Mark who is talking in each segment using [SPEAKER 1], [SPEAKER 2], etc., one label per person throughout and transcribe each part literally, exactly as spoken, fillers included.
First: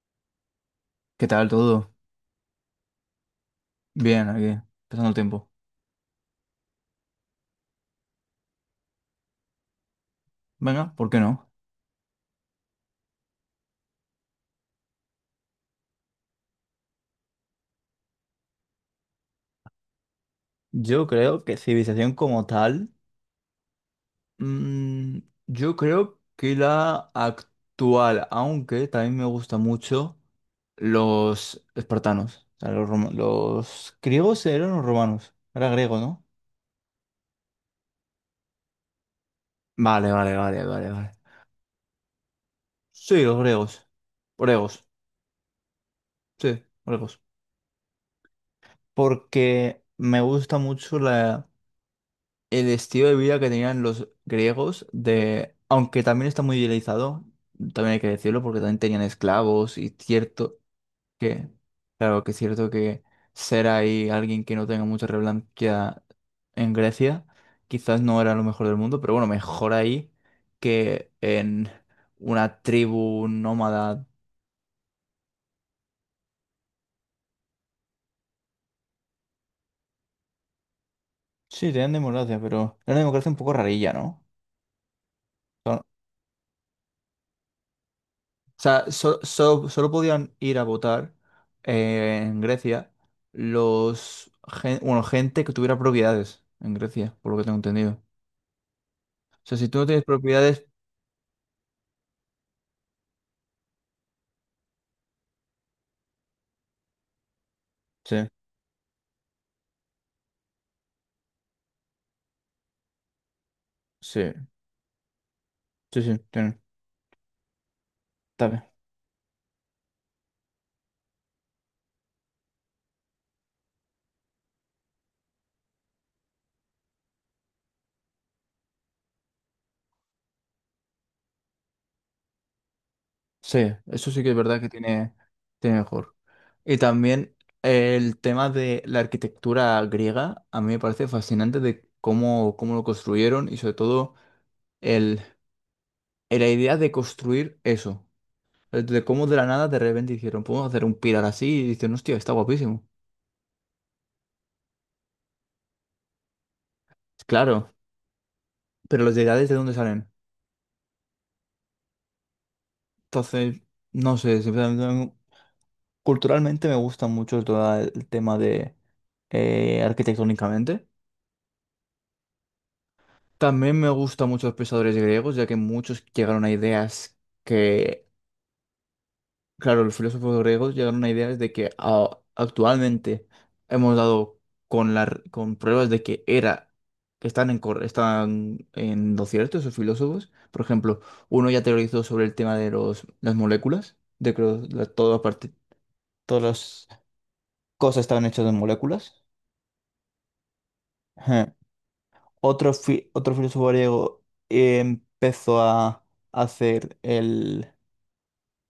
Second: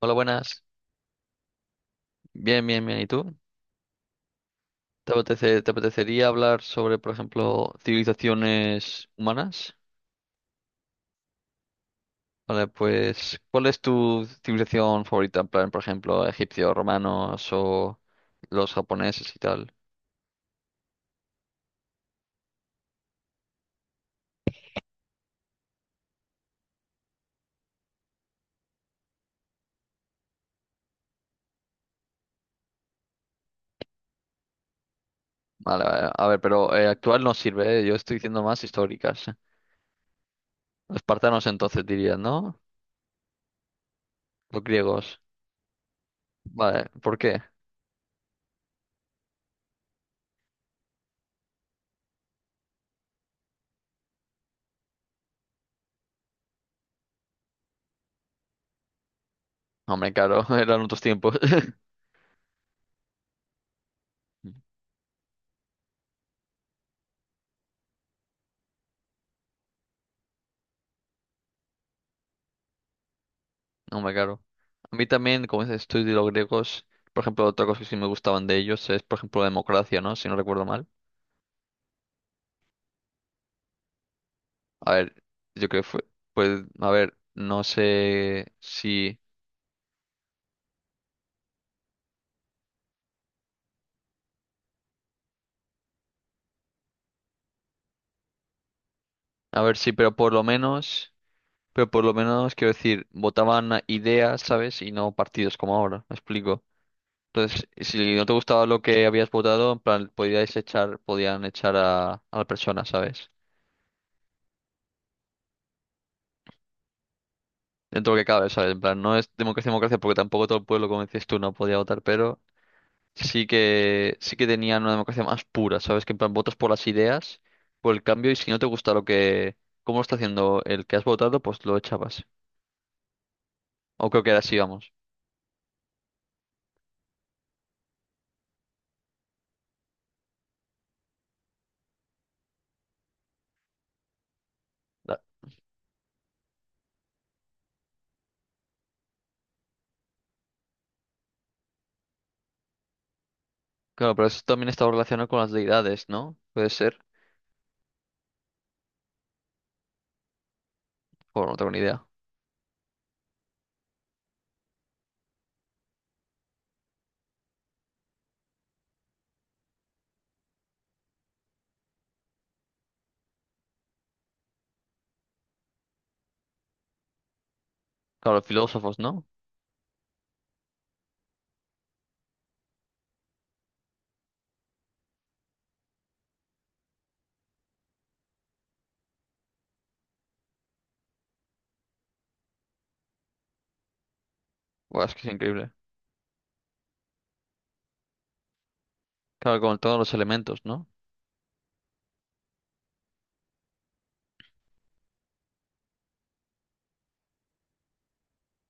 [SPEAKER 1] Hola, buenas.
[SPEAKER 2] ¿Qué tal todo?
[SPEAKER 1] Bien, bien, bien. ¿Y tú?
[SPEAKER 2] Bien, aquí, pasando
[SPEAKER 1] ¿Te
[SPEAKER 2] el tiempo.
[SPEAKER 1] apetece- ¿te apetecería hablar sobre, por ejemplo, civilizaciones humanas?
[SPEAKER 2] Venga, ¿por qué no?
[SPEAKER 1] Vale, pues, ¿cuál es tu civilización favorita? En plan, por ejemplo, ¿egipcios, romanos o los japoneses y tal?
[SPEAKER 2] Yo creo que civilización como tal, mm, yo creo que la actual, aunque también me gusta mucho los espartanos, o sea, los, roma- los griegos eran los romanos, era
[SPEAKER 1] Vale,
[SPEAKER 2] griego,
[SPEAKER 1] vale.
[SPEAKER 2] ¿no?
[SPEAKER 1] A ver, pero eh, actual no sirve, ¿eh? Yo estoy diciendo más históricas.
[SPEAKER 2] Vale, vale, vale, vale,
[SPEAKER 1] Los
[SPEAKER 2] vale.
[SPEAKER 1] espartanos entonces dirías, ¿no?
[SPEAKER 2] Sí, los griegos,
[SPEAKER 1] Los
[SPEAKER 2] griegos,
[SPEAKER 1] griegos.
[SPEAKER 2] sí,
[SPEAKER 1] Vale, ¿por
[SPEAKER 2] griegos,
[SPEAKER 1] qué?
[SPEAKER 2] porque me gusta mucho la el estilo de vida que tenían los griegos de, aunque también está muy idealizado, también hay que decirlo, porque también tenían esclavos y
[SPEAKER 1] Hombre, claro,
[SPEAKER 2] cierto
[SPEAKER 1] eran otros tiempos.
[SPEAKER 2] que, claro que es cierto que ser ahí alguien que no tenga mucha relevancia en Grecia, quizás no era lo mejor del mundo, pero bueno, mejor ahí que en una tribu
[SPEAKER 1] No
[SPEAKER 2] nómada.
[SPEAKER 1] me caro. A mí también, como dices tú, y los griegos, por ejemplo, otra cosa que sí me gustaban de ellos es, por ejemplo, la democracia, ¿no? Si no recuerdo mal.
[SPEAKER 2] Sí, tenían democracia, pero era una democracia un poco rarilla, ¿no?
[SPEAKER 1] A ver, yo creo que fue, pues, a ver, no sé
[SPEAKER 2] O sea,
[SPEAKER 1] si,
[SPEAKER 2] so- so- solo podían ir a votar eh, en Grecia los gen- bueno, gente que tuviera propiedades en Grecia, por lo que tengo entendido. O sea,
[SPEAKER 1] a
[SPEAKER 2] si
[SPEAKER 1] ver,
[SPEAKER 2] tú no
[SPEAKER 1] sí,
[SPEAKER 2] tienes
[SPEAKER 1] pero por lo
[SPEAKER 2] propiedades.
[SPEAKER 1] menos, pero por lo menos, quiero decir, votaban a ideas, ¿sabes? Y no partidos como ahora, me explico. Entonces, si
[SPEAKER 2] Sí,
[SPEAKER 1] no te gustaba lo que habías votado, en plan, podíais echar, podían echar a, a la persona, ¿sabes?
[SPEAKER 2] sí, sí, sí, tiene-
[SPEAKER 1] Dentro de lo que
[SPEAKER 2] está
[SPEAKER 1] cabe,
[SPEAKER 2] bien.
[SPEAKER 1] ¿sabes? En plan, no es democracia, democracia, porque tampoco todo el pueblo, como decías tú, no podía votar, pero sí que sí que tenían una democracia más pura, ¿sabes? Que en plan votas por las ideas, por el cambio, y si no te gusta lo que, cómo lo está haciendo el que has votado, pues lo echabas.
[SPEAKER 2] Sí,
[SPEAKER 1] O
[SPEAKER 2] eso sí
[SPEAKER 1] creo que
[SPEAKER 2] que es
[SPEAKER 1] era así,
[SPEAKER 2] verdad que
[SPEAKER 1] vamos.
[SPEAKER 2] tiene, tiene mejor. Y también el tema de la arquitectura griega, a mí me parece fascinante de cómo, cómo lo construyeron y sobre todo el,
[SPEAKER 1] Da-
[SPEAKER 2] la idea de construir eso. Eh, De cómo de la nada de repente dijeron, podemos hacer un pilar así, y dicen, hostia, está guapísimo.
[SPEAKER 1] Claro, pero eso también estaba relacionado con las deidades, ¿no? Puede ser.
[SPEAKER 2] Claro, pero los deidades de dónde salen.
[SPEAKER 1] O no tengo ni idea.
[SPEAKER 2] Entonces, no sé, simplemente, culturalmente me gusta mucho todo el tema de eh, arquitectónicamente. También me gustan mucho los pensadores griegos, ya que muchos llegaron a ideas que
[SPEAKER 1] Claro, los filósofos, ¿no?
[SPEAKER 2] claro, los filósofos griegos llegaron a ideas de que a- actualmente hemos dado con, la, r- con pruebas de que era, que están en, cor- están en lo cierto esos filósofos. Por ejemplo, uno ya teorizó sobre el tema de los, las moléculas, de que los- la-
[SPEAKER 1] Buah, es
[SPEAKER 2] toda
[SPEAKER 1] que es
[SPEAKER 2] parte-
[SPEAKER 1] increíble.
[SPEAKER 2] todas las cosas estaban hechas de moléculas.
[SPEAKER 1] Claro, con todos los elementos, ¿no?
[SPEAKER 2] Ajá. Otro, fi- otro filósofo griego eh, empezó a hacer el,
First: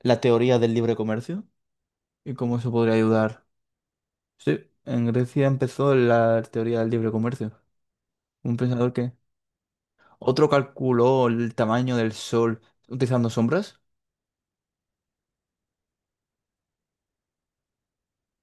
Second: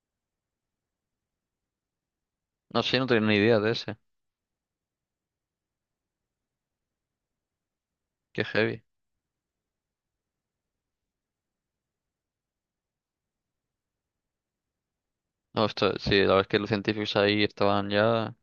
[SPEAKER 2] la teoría del libre comercio y cómo eso
[SPEAKER 1] No
[SPEAKER 2] podría
[SPEAKER 1] sé, no tenía ni
[SPEAKER 2] ayudar.
[SPEAKER 1] idea de ese.
[SPEAKER 2] Sí, en Grecia empezó la teoría del libre comercio.
[SPEAKER 1] Qué
[SPEAKER 2] Un
[SPEAKER 1] heavy.
[SPEAKER 2] pensador que... Otro calculó el tamaño del sol utilizando sombras.
[SPEAKER 1] No, esto, sí, la verdad es que los científicos ahí estaban ya.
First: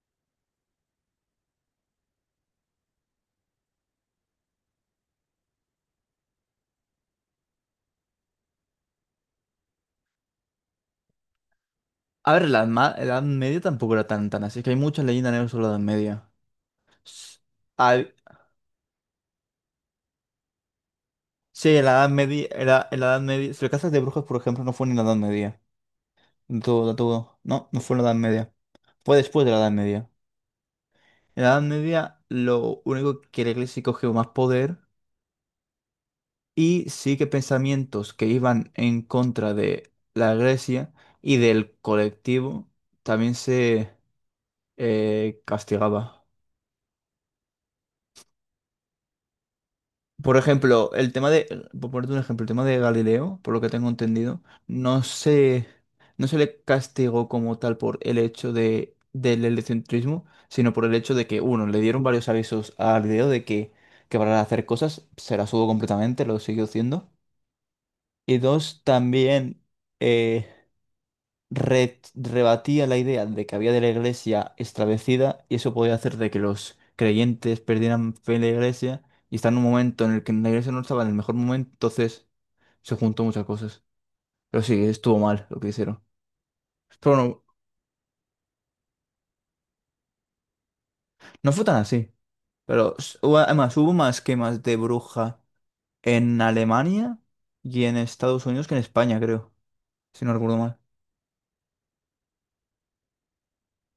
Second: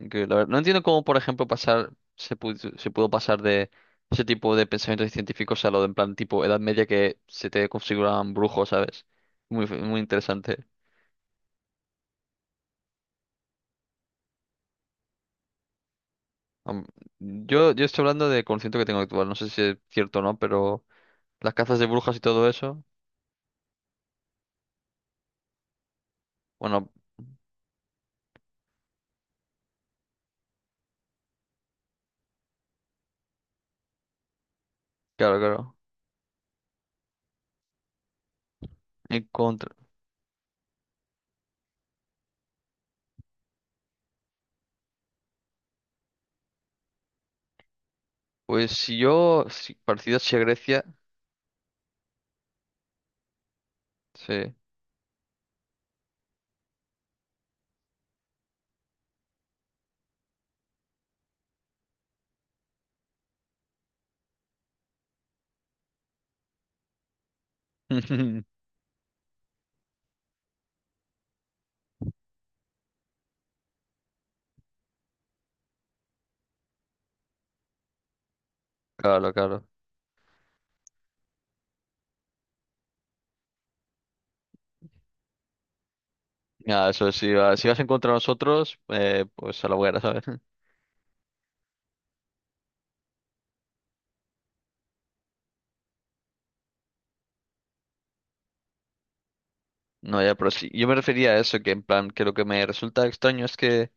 [SPEAKER 1] Increíble, la verdad. No entiendo cómo, por ejemplo, pasar, se pudo, se pudo pasar de ese tipo de pensamientos científicos a lo de en plan tipo Edad Media que se te configuraban brujos, ¿sabes? Muy, f- muy interesante.
[SPEAKER 2] A ver, la ma- la Edad Media tampoco era tan tan así. Es que hay muchas leyendas negras sobre la Edad Media.
[SPEAKER 1] Am-
[SPEAKER 2] S-
[SPEAKER 1] Yo, yo estoy
[SPEAKER 2] hay-
[SPEAKER 1] hablando de conocimiento que tengo actual, no sé si es cierto o no, pero las
[SPEAKER 2] Sí,
[SPEAKER 1] cazas
[SPEAKER 2] en
[SPEAKER 1] de
[SPEAKER 2] la Edad
[SPEAKER 1] brujas y
[SPEAKER 2] Media,
[SPEAKER 1] todo eso,
[SPEAKER 2] era, en la Edad Media, si lo cazas de brujas, por ejemplo, no fue ni en la Edad Media.
[SPEAKER 1] bueno,
[SPEAKER 2] Todo, todo. No, no fue en la Edad Media. Fue después de la Edad Media. En la Edad Media, lo único que la iglesia cogió más poder
[SPEAKER 1] claro, claro.
[SPEAKER 2] y sí que pensamientos que iban en
[SPEAKER 1] En
[SPEAKER 2] contra
[SPEAKER 1] contra.
[SPEAKER 2] de la iglesia y del colectivo también se eh, castigaba.
[SPEAKER 1] Pues si yo, si, parecido
[SPEAKER 2] Por
[SPEAKER 1] a Grecia,
[SPEAKER 2] ejemplo, el tema de, por ponerte un ejemplo, el tema de Galileo, por lo que tengo entendido,
[SPEAKER 1] sí.
[SPEAKER 2] no se, no se le castigó como tal por el hecho de, del heliocentrismo, sino por el hecho de que, uno, le dieron varios avisos a Galileo de que, que para hacer cosas se las hubo completamente, lo siguió haciendo. Y dos, también eh, re- rebatía la idea de que había de la iglesia establecida y eso podía hacer de que los creyentes perdieran fe en la iglesia
[SPEAKER 1] Claro,
[SPEAKER 2] y está en un
[SPEAKER 1] claro.
[SPEAKER 2] momento en el que la iglesia no estaba en el mejor momento, entonces se juntó muchas cosas. Pero sí, estuvo mal lo que hicieron.
[SPEAKER 1] Ya eso,
[SPEAKER 2] Pero
[SPEAKER 1] si,
[SPEAKER 2] no,
[SPEAKER 1] va- si vas en contra de nosotros, eh, pues a la hoguera, ¿sabes?
[SPEAKER 2] no fue tan así. Pero s- hubo- además hubo más quemas de bruja en Alemania y en Estados Unidos que en España, creo,
[SPEAKER 1] No,
[SPEAKER 2] si no
[SPEAKER 1] ya, pero
[SPEAKER 2] recuerdo
[SPEAKER 1] sí.
[SPEAKER 2] mal.
[SPEAKER 1] Yo me refería a eso, que en plan, que lo que me resulta extraño es que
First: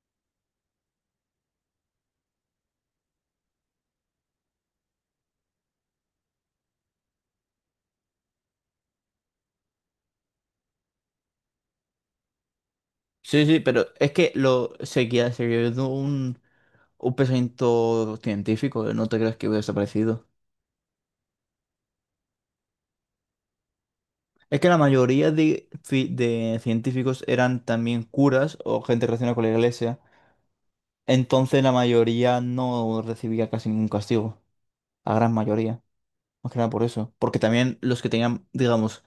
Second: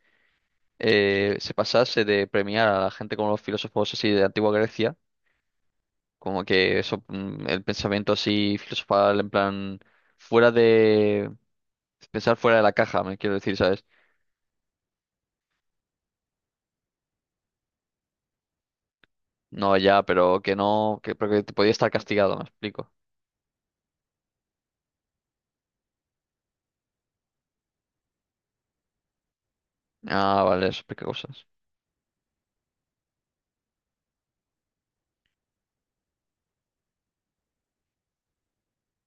[SPEAKER 1] eh, se pasase de premiar a la gente como los filósofos así de antigua Grecia, como que eso, mm, el pensamiento así filosofal, en plan, fuera de pensar fuera de la caja, me quiero
[SPEAKER 2] Sí,
[SPEAKER 1] decir,
[SPEAKER 2] sí,
[SPEAKER 1] ¿sabes?
[SPEAKER 2] pero es que lo seguía, seguía siendo un, un pensamiento científico, ¿eh? No te creas que hubiera
[SPEAKER 1] No, ya,
[SPEAKER 2] desaparecido.
[SPEAKER 1] pero que no, que, pero que te podía estar castigado, me explico.
[SPEAKER 2] Es que la mayoría de, ci- de científicos eran también curas o gente relacionada con la iglesia,
[SPEAKER 1] Ah, vale, eso explica cosas.
[SPEAKER 2] entonces la mayoría no recibía casi ningún castigo, la gran mayoría, más que nada por eso, porque también los que tenían, digamos,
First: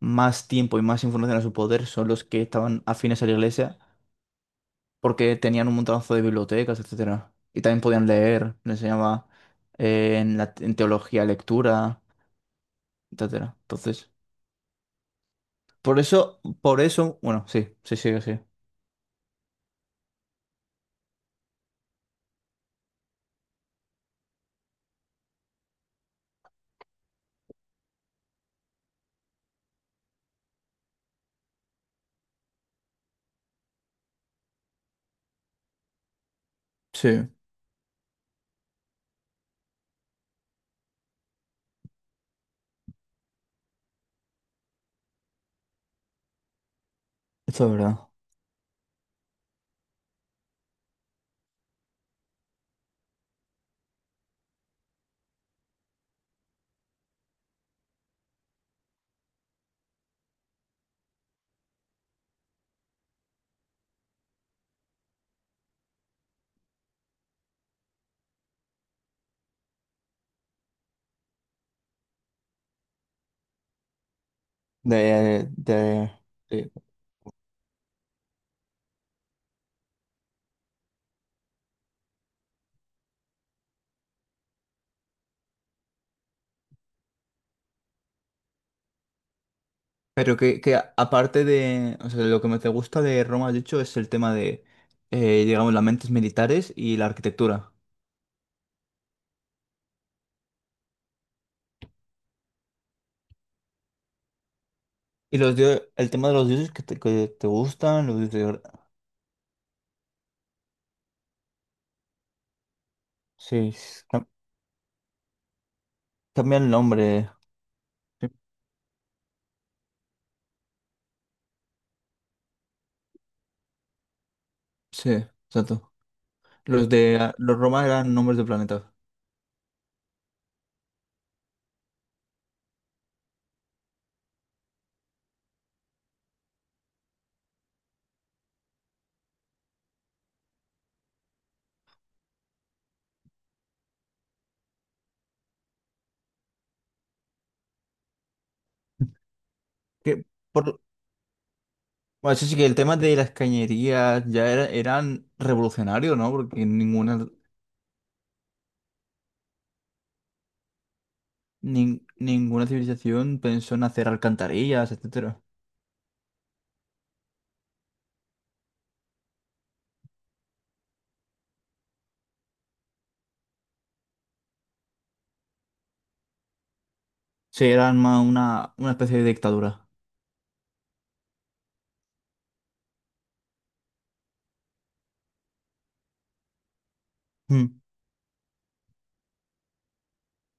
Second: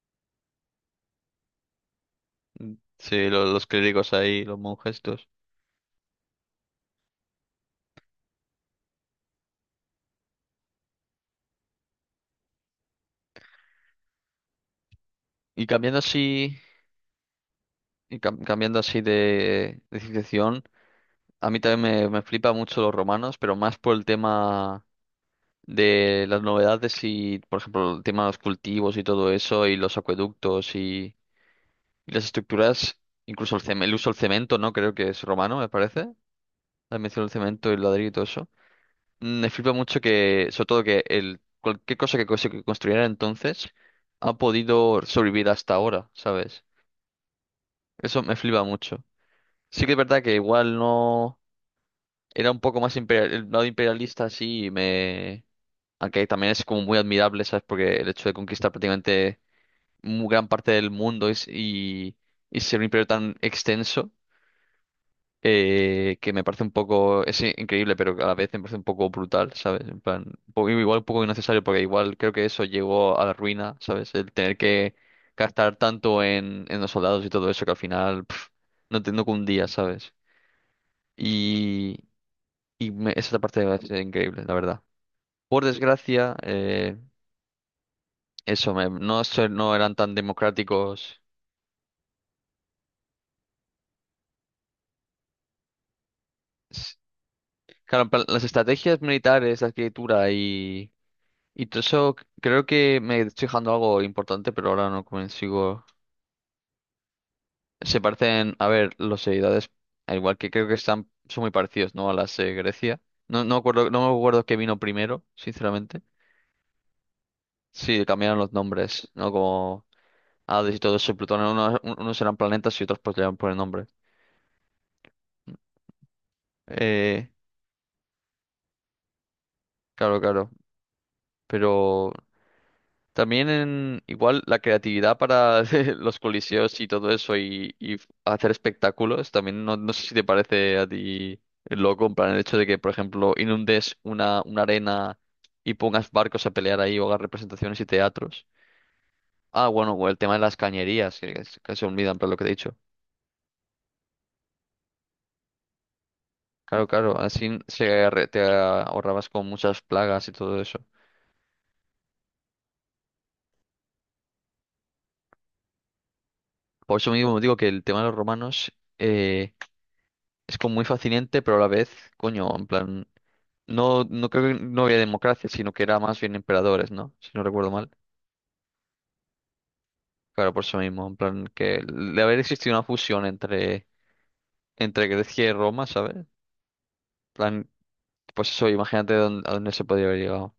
[SPEAKER 2] más tiempo y más información a su poder son los que estaban afines a
[SPEAKER 1] Sí,
[SPEAKER 2] la
[SPEAKER 1] lo- los
[SPEAKER 2] iglesia
[SPEAKER 1] clérigos ahí, los monjes, estos.
[SPEAKER 2] porque tenían un montonazo de bibliotecas, etcétera. Y también podían leer, les enseñaba eh, en la, en teología lectura, etcétera. Entonces,
[SPEAKER 1] Y cambiando
[SPEAKER 2] por eso,
[SPEAKER 1] así,
[SPEAKER 2] por eso, bueno, sí, sí,
[SPEAKER 1] y
[SPEAKER 2] sí, sí.
[SPEAKER 1] cam- cambiando así de, de civilización. A mí también me, me flipa mucho los romanos, pero más por el tema de las novedades y, por ejemplo, el tema de los cultivos y todo eso, y los acueductos y, y las estructuras, incluso el, cem- el uso del cemento, ¿no? Creo que es romano, me parece. La mención
[SPEAKER 2] Sí,
[SPEAKER 1] del cemento y el ladrillo y todo eso. Mm, Me flipa mucho que, sobre todo que el, cualquier cosa que, cose- que construyeran entonces ha podido sobrevivir hasta ahora, ¿sabes?
[SPEAKER 2] esto es verdad.
[SPEAKER 1] Eso me flipa mucho. Sí que es verdad que igual no. Era un poco más imperial, el lado imperialista, sí, me. Aunque también es como muy admirable, ¿sabes? Porque el hecho de conquistar prácticamente muy gran parte del mundo y, s- y, y ser un imperio tan extenso, eh, que me parece un poco, es i- increíble, pero que a la vez me parece un poco brutal, ¿sabes? En plan, un poco- igual un poco innecesario, porque igual creo que eso llegó a la ruina, ¿sabes? El tener que
[SPEAKER 2] De,
[SPEAKER 1] gastar
[SPEAKER 2] de,
[SPEAKER 1] tanto en,
[SPEAKER 2] sí.
[SPEAKER 1] en los soldados y todo eso, que al final pf, no, te- no cundía, ¿sabes? Y, y me- esa parte es increíble, la verdad. Por desgracia, eh, eso, me- no, so- no eran tan
[SPEAKER 2] Pero que, que a-
[SPEAKER 1] democráticos.
[SPEAKER 2] aparte de, o sea, lo que me te gusta de Roma, has dicho, es el tema de, eh, digamos, las mentes militares
[SPEAKER 1] S-
[SPEAKER 2] y la arquitectura.
[SPEAKER 1] Claro, en plan, las estrategias militares, la arquitectura y, y todo eso, c- creo que me estoy dejando algo importante, pero ahora no
[SPEAKER 2] Y los dios,
[SPEAKER 1] consigo.
[SPEAKER 2] el tema de los dioses que te, que te
[SPEAKER 1] Se
[SPEAKER 2] gustan, los
[SPEAKER 1] parecen,
[SPEAKER 2] dioses...
[SPEAKER 1] a ver, los seguidores, al igual que creo que están, son muy parecidos, ¿no? A las de Grecia. No, no
[SPEAKER 2] Sí,
[SPEAKER 1] acuerdo,
[SPEAKER 2] es-
[SPEAKER 1] no me
[SPEAKER 2] cam-
[SPEAKER 1] acuerdo qué vino primero, sinceramente.
[SPEAKER 2] cambia el nombre.
[SPEAKER 1] Sí, cambiaron los nombres, ¿no? Como Hades y todo eso, Plutón, unos, unos eran planetas y otros pues le iban por el nombre.
[SPEAKER 2] Sí, exacto. Los de
[SPEAKER 1] Eh,
[SPEAKER 2] ah, los romanos eran nombres de planetas.
[SPEAKER 1] claro, claro. Pero también en, igual la creatividad para los coliseos y todo eso y, y hacer espectáculos, también no, no sé si te parece a ti loco, en plan el hecho de que, por ejemplo, inundes una, una arena y pongas barcos a pelear ahí o hagas representaciones y teatros. Ah, bueno, o el
[SPEAKER 2] Que
[SPEAKER 1] tema de las
[SPEAKER 2] por
[SPEAKER 1] cañerías, que, que se que se olvidan, pero
[SPEAKER 2] bueno,
[SPEAKER 1] lo que
[SPEAKER 2] eso
[SPEAKER 1] te he
[SPEAKER 2] sí que el
[SPEAKER 1] dicho.
[SPEAKER 2] tema de las cañerías ya era, eran revolucionarios, ¿no? Porque
[SPEAKER 1] Claro, claro,
[SPEAKER 2] ninguna
[SPEAKER 1] así se, re- te ahorrabas con muchas plagas y todo eso.
[SPEAKER 2] nin- ninguna civilización pensó en hacer alcantarillas, etcétera.
[SPEAKER 1] Por eso mismo digo que el tema de los romanos eh, es como muy fascinante, pero a la vez, coño, en plan. No, no creo que no había democracia, sino que era más bien emperadores, ¿no? Si no
[SPEAKER 2] Sí,
[SPEAKER 1] recuerdo mal.
[SPEAKER 2] eran más una, una especie de dictadura.
[SPEAKER 1] Claro, por eso mismo, en plan que de haber existido una fusión entre, entre Grecia y Roma, ¿sabes? En plan,
[SPEAKER 2] Mm.
[SPEAKER 1] pues eso, imagínate dónde- a dónde se podía haber llegado.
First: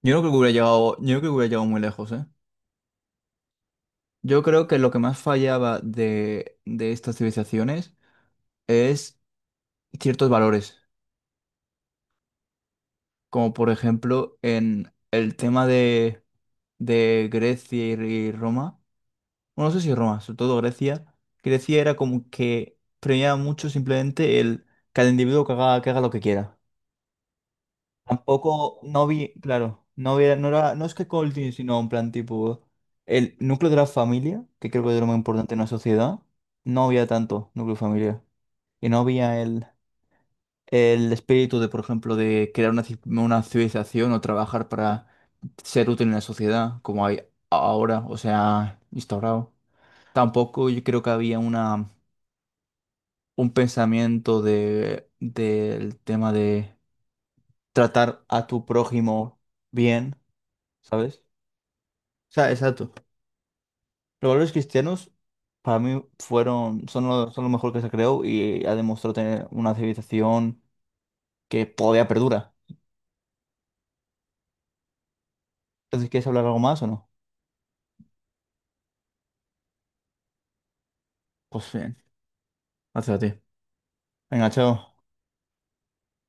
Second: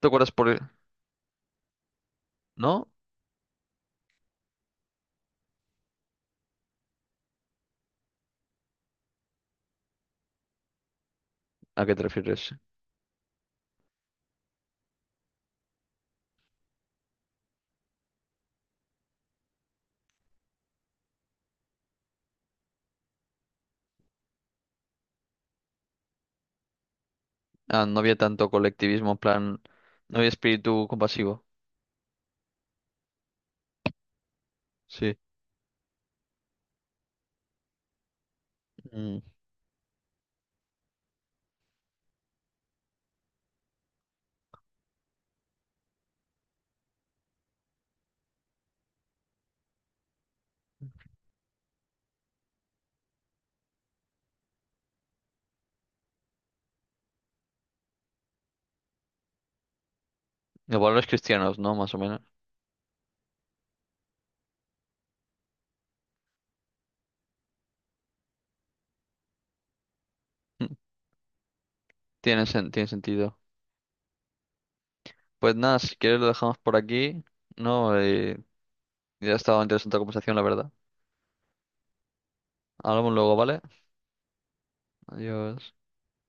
[SPEAKER 1] ¿Te
[SPEAKER 2] Yo no creo
[SPEAKER 1] acuerdas
[SPEAKER 2] que
[SPEAKER 1] por
[SPEAKER 2] hubiera
[SPEAKER 1] el-
[SPEAKER 2] llegado, yo no creo que hubiera llegado muy lejos, ¿eh?
[SPEAKER 1] ¿No?
[SPEAKER 2] Yo creo que lo que más fallaba de, de estas civilizaciones es ciertos valores.
[SPEAKER 1] ¿A qué te refieres?
[SPEAKER 2] Como por ejemplo en el tema de, de Grecia y, y Roma. Bueno, no sé si Roma, sobre todo Grecia. Grecia era como que premiaba mucho simplemente el que el individuo que haga, que haga lo que quiera.
[SPEAKER 1] Ah, no había tanto
[SPEAKER 2] Tampoco, no
[SPEAKER 1] colectivismo, en
[SPEAKER 2] vi,
[SPEAKER 1] plan,
[SPEAKER 2] claro, no
[SPEAKER 1] no había
[SPEAKER 2] había, no era, no
[SPEAKER 1] espíritu
[SPEAKER 2] es que
[SPEAKER 1] compasivo.
[SPEAKER 2] Colting, sino en plan tipo el núcleo de la familia, que creo que es lo
[SPEAKER 1] Sí.
[SPEAKER 2] más importante en una sociedad, no había tanto núcleo familiar. Y no
[SPEAKER 1] Mm,
[SPEAKER 2] había el el espíritu de, por ejemplo, de crear una, ci- una civilización o trabajar para ser útil en la sociedad, como hay ahora, o sea, instaurado. Tampoco yo creo que había una, un pensamiento de, del tema de tratar a tu prójimo bien,
[SPEAKER 1] los valores
[SPEAKER 2] ¿sabes?
[SPEAKER 1] cristianos, ¿no? Más o menos.
[SPEAKER 2] O sea, exacto. Los valores cristianos para mí fueron, son lo, son lo mejor que se creó y ha demostrado tener una civilización
[SPEAKER 1] Mm,
[SPEAKER 2] que todavía
[SPEAKER 1] tiene,
[SPEAKER 2] perdura.
[SPEAKER 1] sen- tiene sentido. Pues nada, si
[SPEAKER 2] Entonces,
[SPEAKER 1] quieres lo
[SPEAKER 2] ¿quieres hablar
[SPEAKER 1] dejamos
[SPEAKER 2] algo
[SPEAKER 1] por
[SPEAKER 2] más o no?
[SPEAKER 1] aquí, ¿no? Eh, ya ha estado interesante la conversación, la verdad.
[SPEAKER 2] Pues bien,
[SPEAKER 1] Hablamos
[SPEAKER 2] hacia ti.
[SPEAKER 1] luego, ¿vale?
[SPEAKER 2] Venga, chao.
[SPEAKER 1] Adiós.